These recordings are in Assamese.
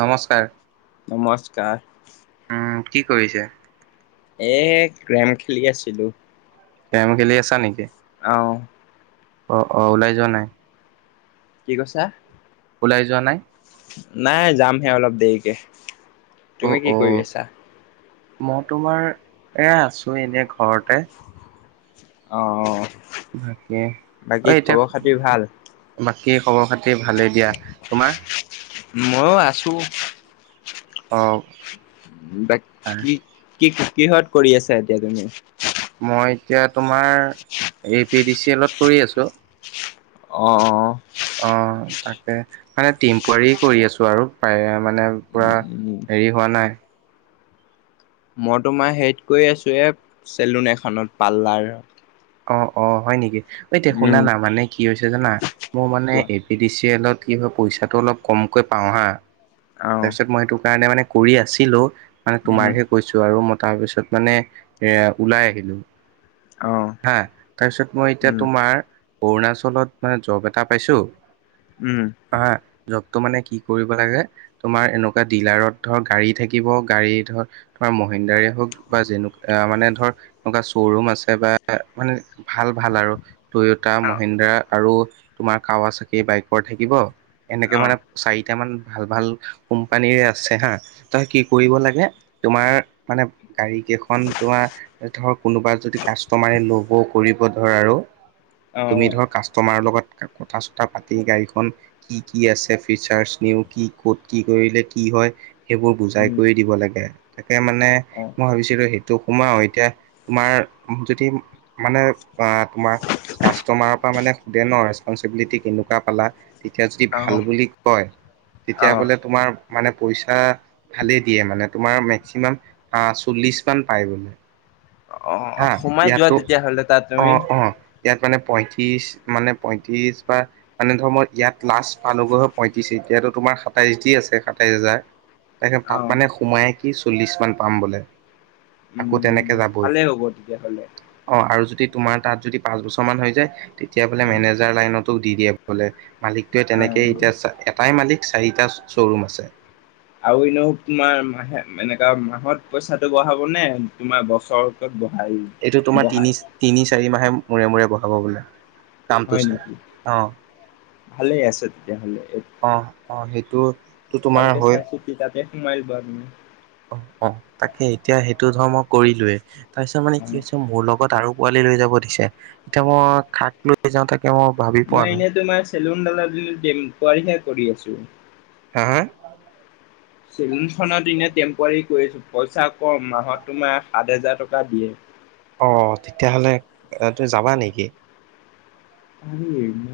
নমস্কাৰ, নমস্কাৰ উম কি কৰিছে? এ' গ্ৰেম খেলি আছিলো। তেম খেলি আছা নেকি? আও অহ - অহ ওলাই যোৱা নাই। কি কছা? ওলাই যোৱা নাই? নাই যামহে অলপ দেৰিকে, অ তুমি কি অ কৰি আছা? মই তোমাৰ, এয়া আছো এনে ঘৰতে। অ অ। বাকী অ, এতিয়া ব। ভাল [unintelligible] কি খবৰ খাতি ভালেই দিয়া৷ তোমাৰ? ময়ো আছো। অ। ব কি-কি কিহত কৰি আছা এতিয়া তুমি। মই এতিয়া তোমাৰ, এ পি ডি চি এলত কৰি আছোঁ। অ-অ-অ। অ তাকে মানে টিম পোৱাৰী কৰি আছো আৰু প্ৰায় মানে পুৰা। উম হেৰি হোৱা নাই। মই তোমাৰ হেত কৰি আছো এ চেলুন এখনত পাল্লাৰ। অ-অ হয় নেকি এতিয়া শুনানা মানে কি হৈছে জানা, মোৰ মানে কোৱা এ পি ডি চি এলত কি হয় পইচাটো অলপ কমকৈ পাওঁ হা আহ তাৰপিছত মই সেইটো কাৰণে মানে কৰি আছিলো মানে উম তোমাকহে কৈছো আৰু মই তাৰপিছত মানে এ ওলাই আহিলো৷ আহ হা তাৰপিছত মই এতিয়া উম তোমাৰ অৰুণাচলত মানে জব এটা পাইছো উম অহঁ জব সেইটো মানে কি কৰিব তোমাৰ এনেকুৱা ডিলাৰত ধৰ গাড়ী থাকিব গাড়ী ধৰ তো ম হওক বা [unintelligible] যেনে মানে ধৰ এনেকুৱা শ্ব'ৰুম আছে বা মানে ভাল-ভাল আৰু টয়োটা অ মহিন্দ্ৰা আৰু তোমাৰ কাৱা চাকি বাইকৰ থাকিব এনেকে অ মানে চাৰিটা মান ভাল-ভাল কোম্পানীৰে আছে হা তই কি কৰিব লাগে তোমাৰ মানে গাড়ী কেইখন তোমাৰ ধৰ কোনোবা যদি কাচ কাষ্টমাৰে ল'ব কৰিব ধৰ আৰু অ তুমি ধৰ কাষ্টমাৰৰ লগত কথা চথা পাতি গাড়ীখন কি-কি আছে ফিচাৰ্চ নিউ কি ক'ত কি কৰিলে কি হয় সেইবোৰ বুজাই উম কৰি দিব লাগে তাকে মানে মই অ ভাবিছিলো সেইটো সোমাও এতিয়া তোমাৰ যদি মানে তোমাৰ কাষ্টমাৰৰ পৰা মানে সোধে ন ৰেচপনঞ্চিবিলিটি কেনে পালা তেতিয়া যদি ভাল বুলি কয় অ তেতিয়া অ বোলে তোমাৰ মানে পইচা ভালেই দিয়ে মানে তোমাৰ মেক্সিমাম আ চল্লিশ মান পায় বোলে৷ আহ হা সোমাই যোৱা ইয়াতো তেতিয়াহ'লে তাত তুমি অ', অ', ৷ ইয়াত মানে পঁয়ত্ৰিশ মানে পঁয়ত্ৰিশ বা মানে ধৰ মৰ ইয়াত লাষ্ট পালগৈ হয় পঁয়ত্ৰিশ এ এতিয়াতো তোমাৰ সাতাইছ দি আছে সাতাইছ হাজাৰ ৷ তাকে অ তাত মানে সোমাইে কি চল্লিশ মান পাম বোলে ৷ উম। তেনেকে যাবই ভালেই হ'ব তেতিয়াহলে অ', আৰু যদি তোমাৰ তাত যদি পাঁচ বছৰ মান হৈ যায় তেতিয়া বোলে অ মেনেজাৰ লাইনতো দি দিয়ে বোলে ৷ মালিকটোৱে অ তেনেকেই এতিয়া এটাই মালিক চাৰিটা শ্ব'ৰুম আছে ৷ আৰু এনেও তোমাৰ মাহে এনেকা মাহত পইচাটো বঢ়াব নে তোমাৰ বছৰ ব এইটো তোমাৰ তিনি-তিনি চাৰি মাহে মূৰে-মূৰে বঢ়াব বোলে ৷ কামটো হয় চাই নেকি ভালেই আছে তেতিয়াহ'লে অহ-অহ-অহ সেইটো ত ভালকে চাই চিতি তাতে সোমাই লোৱা তুমি। অ তাকে এতিয়া সেইটো ধৰামই কৰিলোয়ে তাৰপিছত মানে অ কি হৈছে মোৰ লগত আৰু পোৱালি লৈ যাব দিছে এতিয়া মই কাক লৈ যাওঁ তাকে মই ভাবি পোৱা নাই চেলুনডালহা কৰি আছো [unintelligible] হা-হা? চেলুখনত ইনে টেম্পৰী কৰি আছো পইচা কম মাহত তোমাৰ সাত হাজাৰ টকা দিয়ে। অ তেতিয়াহ'লে তুমি যাবা নেকি? আ ম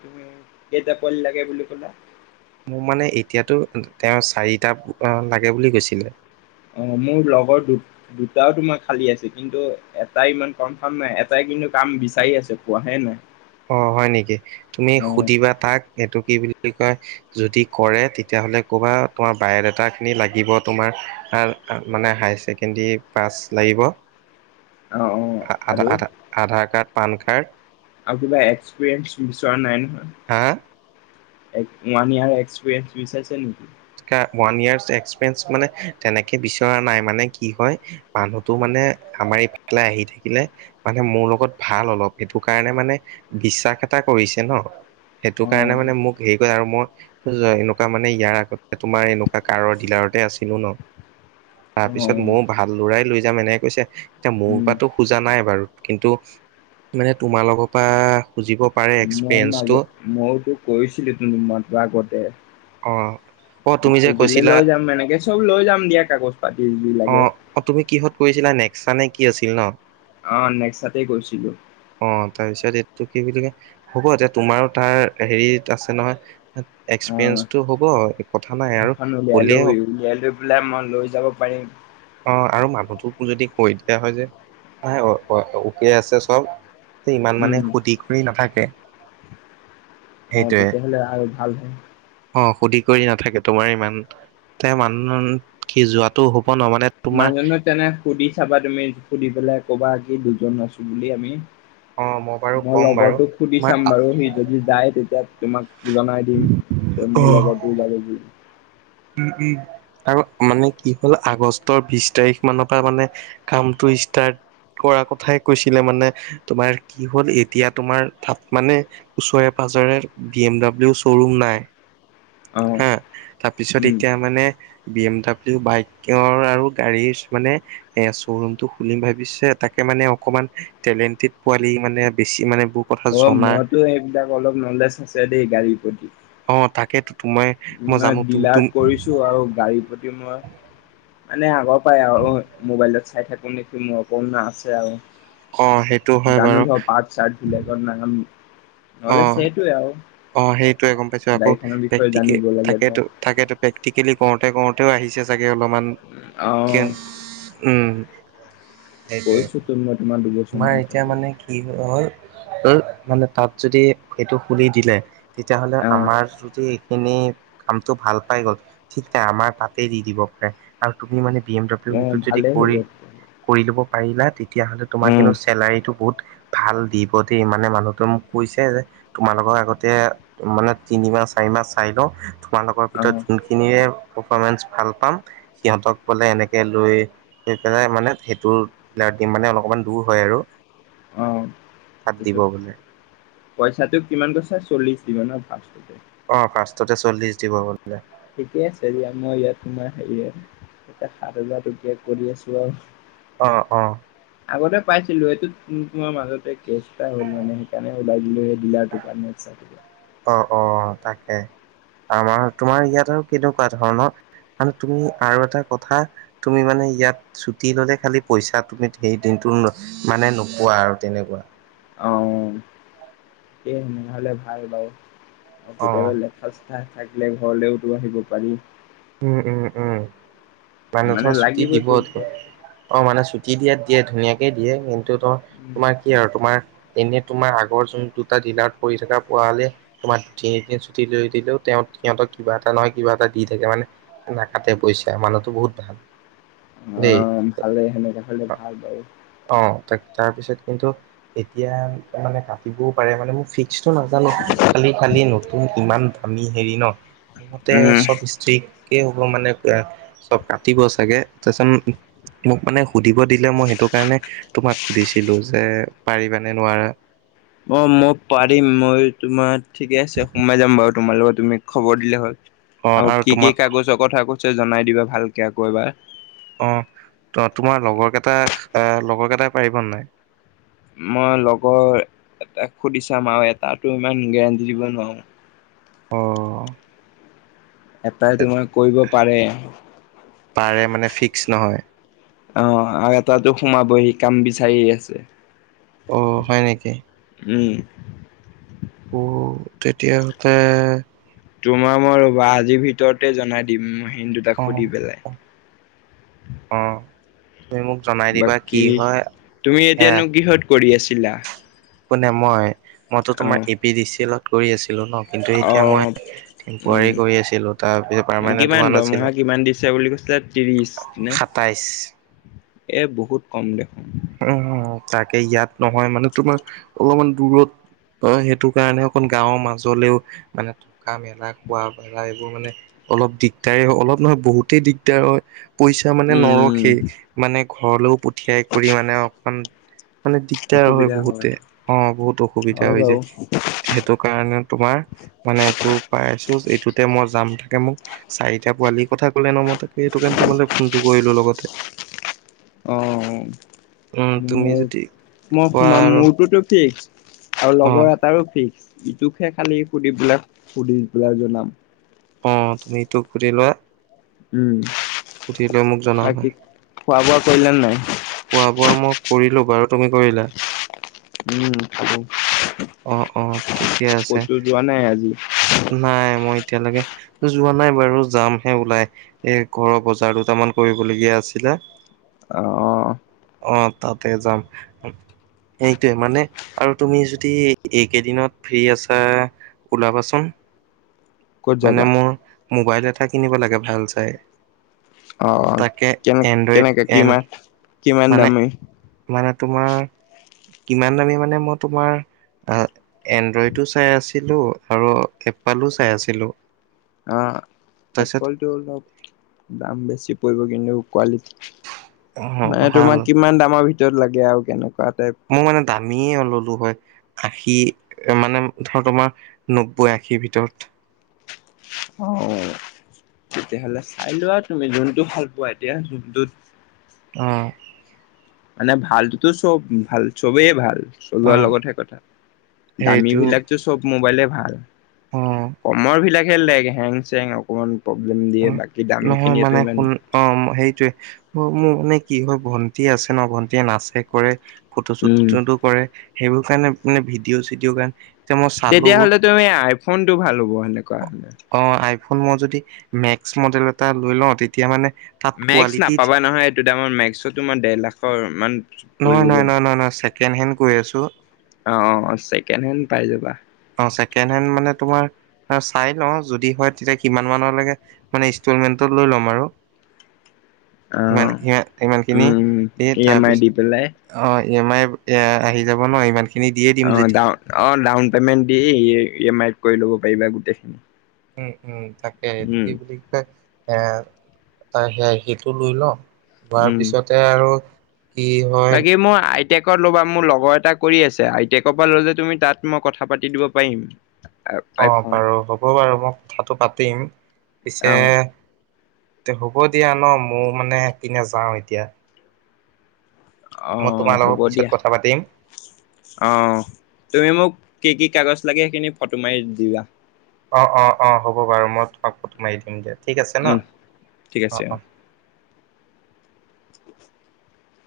তুমি গটা পলিল গে বুলিল কলা [unintelligible] মোক মানে এতিয়াতো তেওঁ চাৰিটা লাগে বুলি কৈছিলে৷ অ মোৰ লগৰ দু দুটাও তোমাৰ খালী আছে কিন্তু এটাই ইমান কনফাৰ্ম নাই এটাই কিন্তু কাম বিচাৰি আছে পোৱাহে নাই৷ অ হয় নেকি তুমি অ' সুধিবা তাক এইটো কি বুলি কয় যদি কৰে তেতিয়াহ'লে ক'বা তোমাৰ বায়'ডাটাখিনি লাগিব তোমাৰ আ মানে হায় ছেকেণ্ডৰী পাছ লাগিব৷ অ' অ' আ আধা আৰু আধাৰ কাৰ্ড পান কাৰ্ড আৰু কিবা এক্সপিৰিয়েঞ্চ বিচৰা নাই নহয়৷ হা ওৱান ইয়াৰ এক্সপিৰিয়েনঞ্চ বিচাৰিছে নেকি? ওৱান ইয়াৰ এক্সপিৰিয়েঞ্চ মানে তেনেকে বিচৰা নাই মানে কি হয় মানুহতো মা মানে আমাৰ ইফালে আহি থাকিলে মানে মোৰ লগত ভাল অলপ সেইটো কাৰণে মানে বিশ্বাস এটা কৰিছে ন সেইটো কাৰণে অ' মানে মোক হেৰি কৰে আৰু মই এনেকুৱা মানে ইয়াৰ আগত তোমাৰ এনেকুৱা কাৰৰ ডিলাৰতে আছিলো ন। অ' অ তাৰপিছত মও ভাল লৰাই লৈ যাম এনেক কৈছে, এতিয়া মোৰ উম। পাটো খোজা নাই বাৰু কিন্তু মানে তোমালোক পা সুজিব পাৰে মই এক্সপিৰিয়েঞ্চটো। মাজত মইতো কৈছিলো ত ত মাত আগতে [unintelligible] অ অ তুমি যে খুজিলে কৈছিলা লৈ যাম এনেকে চব লৈ যাম দিয়া কাগজ পাতি যি লাগে। অ-অ তুমি কিহত কৰিছিলা নে চানে কি আছিল ন? অ নেক্সাতে গৈছিলো। টো কি বুলি কয় হ'ব এতিয়া তোমাৰো তাৰ হেৰিত আছে নহয় এক্সপিৰিয়েঞ্চ তটো হ'ব আৰু৷ কথা নাই এখনো কলে ওলিয়ালো, অ ওলিয়াই লৈ পেলাই মই লৈ যাব পাৰিম। অ আৰু মানুহটোকো যদি কৈ দিয়া হয় যে আ উকে আছে চব, তে ইমান মানে উম। সুধি কৰি নাথাকে। অ সেইটোয়ে তেতিয়াহলে আৰু ভাল হয়। অ সুধি কৰি নাথাকে তোমাৰ ইমান তে মানুহ কি যোৱাতটো হব ন মানে তোমাৰ মানুহনে তেনে সুধি চাবা তুমি সুধি পেলাই কবা কি দুজন আছো বুলি আমি। অ বাৰু মই ক'ম বাৰু লগৰটোক সুধি তোমাৰ চাম বাৰু সি যদি যায় তেতিয়া তোমাক জনাই দিম মোৰ লগতো যাব বুলি ৷ উম-উম আৰু মানে কি হ'ল আগষ্টৰ বিশ তাৰিখ মান পা মানে কামটো ষ্টাৰ্ট কৰা কথাই কৈছিলে মানে তোমাৰ কি হ'ল এতিয়া তোমাৰ তাপ মানে ওচৰে পা পাজৰে বি এম ডাব্লিউ শ্ব'ৰুম নাই ৷ আহ পিছত এতিয়া মানে বি এম ডাব্লিউ বাইকৰ আৰু গাড়ীৰ মানে এ শ্ব'ৰুম টো খুলিম ভাবিছে তাকে মানে অকমান টেলেন্টি পোৱালি মানে বেছি মানে বু অ মইতো সেইবিলাক অলপ নলেজ আছে দেই গাড়ীৰ প্ৰতি অ তাকেইটো৷ ই ডিলাৰ্ট কৰিছো আৰু গাড়ীৰ প্ৰতি মই মানে আগৰ পৰাই আৰু মোবাইলত চাই থাকো নেকি মোৰ অপণ আছে অ' সেইটো আৰু৷ হয় বাৰু জানো ধৰ পাৰ্ট চাৰ্ট বিলাকত নাম নহলে অ' সেইটো আৰু অ সেইটোয়ে গম পাইছো। আকৌ গাড়ীখনৰ বিষয়ে প্ৰেকটিকেল জানিব লাগে ধৰ। থাকেতো-থাকেতো প্ৰেক্টিকেলি কৰোতে কৰোতেও আহিছে চাগে৷ অলপমান অ [unintelligible] উম সেইটোৱে কৈছো তো মই তোমাৰ দুবছৰমান তোমাৰ এতিয়া থাকো মানে কি হল মানে তাত যদি সেইটো খুলি দিলে তেতিয়াহলে অ আমাৰ যদি এনেই কামতটো ভাল পাই গ'ল ঠিক নাই আমাৰ তাতে দি দিব পাৰে আৰু তুমি মানে বি এম অ ডব্লিও ভালেই হ'ব কৰি, তেতিয়াহ'লে। কৰি লব পাৰিলা তেতিয়া হলে তোমাৰ কিন্ত উম। চেলাৰিটো বহুত ভাল দিব দেই মানে মানুহটো মোক কৈছে যে তোমালোকৰ আগত মানে তিনিমাহ চাৰি মাহ চাই লো, তোমালোকৰ অ ভিতৰত যোনখিনিয়ে প্ৰফমেন্স ভাল পাম সিহঁতক বলে এনেকে লৈ পেলাই মানে সেইটো দিম মানে অলপমান দূৰ হয় আৰু। অ তাত দিব তাৰপিছত বোলে। পইচাটো কিমান কৈছে চল্লি দিব ন ভাৰ অ', ফাষ্টতে চল্লিশ দিব বোলে। ঠিকে আছে দিয়া মই ইয়াত তোমাৰ হেৰি আৰু এয়া সাত হাজাৰ টকীয়া কৰি আছো আৰু। অ'- অ'। আগতে পাইছিলো সেইটো তোমাৰ মাজতে কেছ এটা হ'ল মানে সেইকাৰণে ওলাই দিলো সেই বিলাৰটো পান ইচ্ছা দিব। এ আমাৰ তোমাৰ ইয়াত আৰু কেনেকুৱা ধৰণৰ? ম তুমি আৰু এটা কথা তুমি মানে ইয়াত ছুটি ললে খালি পইচা তুমি সেই দিন মানে নোপোৱা আৰু তেনেকুৱা। অ'। সেইয়ে তেনেহলে ভাল বাৰু, অ কেতিয়াবা লেখ থাকিলে ঘৰলৈওতো আহিব পাৰি। উম'- উম'- উম', মানে ধৰ ছুটি দিব, লাগিবতো ঘৰত। অ', মানে দিয়াত দিয়ে ধুনীয়াকেই দিয়ে, কিন্তু তো তোমাৰ কি আৰু তোমাৰ এনে তোমাৰ আগৰ যোন দুটা জিলাত পৰি থকা পোৱা হলে তোমাৰ তিনিদিন ছুটি লৈ দিলেও সিহতক কিবা এটা নহয় কিবা এটা দি থাকে মানে নাকাটে পইচা মানুহ বহুত ভাল। দেই অ', ভালে সেনেুৱা হলে ভাল বাৰু। তাৰ পিছত কিন্তু এতিয়া মানে কাটিবও পাৰে মানে মোক টো নাজানো খালি-খালি নতুন ইমান দামী হেৰি ন? মতে উম, চব ষ্ট্ৰিকেই হ'ব মানে চব কাটিব চাগে তাৰিছত মোক মানে সুধিব দিলে মই সেইটো কাৰণে তোমাক সুধিছিলো যে পাৰিবানে নোৱাৰা। অ', মই পাৰিম মই তোমাৰ ঠিকে আছে সোমাই যাম বাৰু। তোমাৰ লগত তুমি খবৰ দিলে হ'ল অ আৰু কি-কি তোমাক কাগজৰ কথা কৈছ জনাই দিবা ভালকে আকৌ এবাৰ। অ', তোমাৰ লগৰ কেইটা লগৰ কেইটাই পাৰিবনে নাই? মই লগৰ এটা সুধি চাম আৰু এটাতো ইমান গেৰাণ্টি দিব নোৱাৰো। অ'। এটাই তোমাৰ কৰিব পাৰে। অ'। পাৰে মানে ফিক্স নহয় আৰু এটা সোমাব হি কাম বিচাৰি আছে। অ', হয় নেকি? উম, উম', তেতিয় হলে তোমাক মই ৰবা আজিৰ ভিতৰতে জনাই দিম। ইিন দুটা অ সুধি পেলাই। অ তুমি মোক জনাই দিবা কি বাকী হয় তুমি সেয়া এতিয়ানো কিহত কৰি আছিলা? কোনে মই, মইতো অ', তোমাৰ এ পি ডি চি এলত কৰি আছিলো ন? কিন্তু এতিয়া অ', উম। মই কৰি আছিলো তাৰ পিছত পাৰমানেন্ট কিমান হোৱা দৰমহা নাছিলে কিমান দিছে বুলি কৈছিলে ত্ৰিশ নে সাতাইছ। এ বহুত কম দেখোন। উম', তাকে ইয়াত নহয় মানে তোমাৰ অলপমান দূৰত অ', সেইটো কাৰণে অকন গাঁৱৰ মাজলেও মানে থকা মেলা খোৱা বা এইবোৰ মানে অলপ দিগদাৰে অলপ নহয় বহুতেই দিগদাৰ হয়। পইচা মানে উম নৰখেই মানে ঘৰলৈও পঠিয়াই কৰি মানে অকমান মানে দিগদাৰ হয় বহুতে। অ', বহুত অসুবিধা হয় হৈ যায়। বাৰু সেইটো কাৰণে তোমাৰ মানে এইটো পাই আছো এইটো তে মই যাম থাকে মোক চাৰিটা পোৱালি কথা কলে ন' মই তাকে সেইটো কাৰণেটো ফোনটো কৰিলো লগত। [inaudible] অহ, মই তুমি যদি -মই কোৱা সোমাম আৰু মোৰটোতো ফিক্স। আৰু অ লগৰ এটাৰো ফিক্স ইটোকহে খালি সুধি পেলাই -সুধি পেলাই জনাম। অ', তুমি এইটো সুধি লোৱা উম সুধিলৈ মোক জনাবা। বাকী খোৱা -বোৱা কৰিলা নেনাই? খোৱা -বোৱা মই কৰিলোঁ বাৰু তুমি কৰিলা? উম, খালোঁ। অহ - অহ ঠিকে আছে ক'তো যোৱা নাই আজি নাই মই এতিয়ালৈকে যোৱা নাই বাৰু যামহে ওলাই এ' ঘৰৰ বজাৰ দুটামান কৰিবলগীয়া আছিলে এ' আহ - অহ অহ তাতে যাম সেইটোৱে মানে আৰু তুমি যদ যদি এইকেইদিনত ফ্ৰী আছা ওলাবাচোন? ক'ত যাবা মানে মোৰ মোবাইল এটা কিনিব লাগে ভাল চাই অ তাকে কেনে এনড্ৰইড কেনেকে এন কিমান কিমান মানে- দামী মানে তোমাৰ কিমান দামী মানে মই তোমাৰ এনড্ৰইডো চাই আছিলো আৰু এপ্পালো চাই আছিলো। আহ তাৰপিছত এপলটো অলপ দাম বেছি পৰিব কিন্তু কোৱালিটি অ মানে ভাল তোমাক কিমান দামৰ ভিতৰত লাগে আৰু কেনেকুৱা? টাইপ মোৰ মানে দামীয়ে ল'লো হয়। আশী মানে ধৰ তোমাৰ নব্বৈ আশীৰ ভিতৰত অহ তেতিয়াহ'লে চাই লোৱা আৰু তুমি যোনটো ভাল পোৱা এতিয়া যোনটোত অহ মানে ভালতোটো চব ভাল -চবেই ভাল। অ চলোৱাৰ লগতহে কথা দামী সেইটো বিলাকতো চব মোবাইলে ভাল। অ কমৰ বিলাকহে লেগ হেং চেং অকমান প্ৰব্লেম দিয়ে বাকী দামী নহয় খিনিয়েতো মানে ইমান শুন অ' সেইটোৱে মোৰ মানে কি হয় ভন্টি আছে ন' ভন্টিয়ে নাচে কৰে উম ফটোশ্বুটজনটো কৰে সেইবোৰ কাৰণে মানে ভিডিঅ'- চিডিঅ গান তেতিয়াহলে তুমি আইফোনটো ভাল হ'ব সেনেকুৱা হলে ফোন মই যদি মেক্স মডেল এটা লৈ লও তেতিয়া মানে তাত মেক্স কোৱালিটিত নাপাবা নহয় এইটো দামৰ মেক্স টো তোমাৰ দেৰ লাখৰ মান নহয়- নহয় পৰিবগৈ নহ -নহ -নহ ছেকেণ্ড হেণ্ড কৈ আছো। অহ, ছেকেণ্ড হেণ্ড পাই যাবা। অ ছেকেণ্ড হেণ্ড মানে তোমাৰ চাই লওঁ যদি হয় তেতিয়া কিমান মানৰ লৈকে মানে ইষ্টলমেন্ট লৈ লম আৰু অ [inaudible] ইমান- ইমানখিনি উম দি ই এম আই তাৰপিছত দি পেলাই অহ। ই এম আই এ আহি যাব ন' ইমান খিনি অহ, ডা অ'ডাউন পেমেন্ট দি ইয়ে এম আইত কৰি ল'ব পাৰিবা গোটেই। উম -উম তাকে এইটো কি বুলি কয় এ' সেযাই সেইটো লৈ লওঁ লোৱাৰ উম। পিছতে আৰু কি হয় বাকী মোৰ আই টেকত ল'বা মোৰ লগৰ এটা কৰি আছে আই টেকৰ পৰা লোৱা যদি তুমি তাত মই কথা পাতি দিব পাৰিম। অহ, আইফোন বাৰু হ'ব বাৰু মই কথাটো পাতিম পিছে অ' তে হ'ব দিয়া ন' মও মানে একপিনে যাও এতিয়া। মই অহ তোমাৰ হ'ব লগত পিছত দিয়া কথা পাতিম আহ তুমি মোক কি কি কাগজ লাগে সেইখিনি ফটো মাৰি দিবা। অ-অ-অ হ'ব বাৰু মই তোমাক ফটো মাৰি দিম দে। ঠিক আছে ন উম ঠিক আছে অ'। অঁ-অঁ [unintelligible]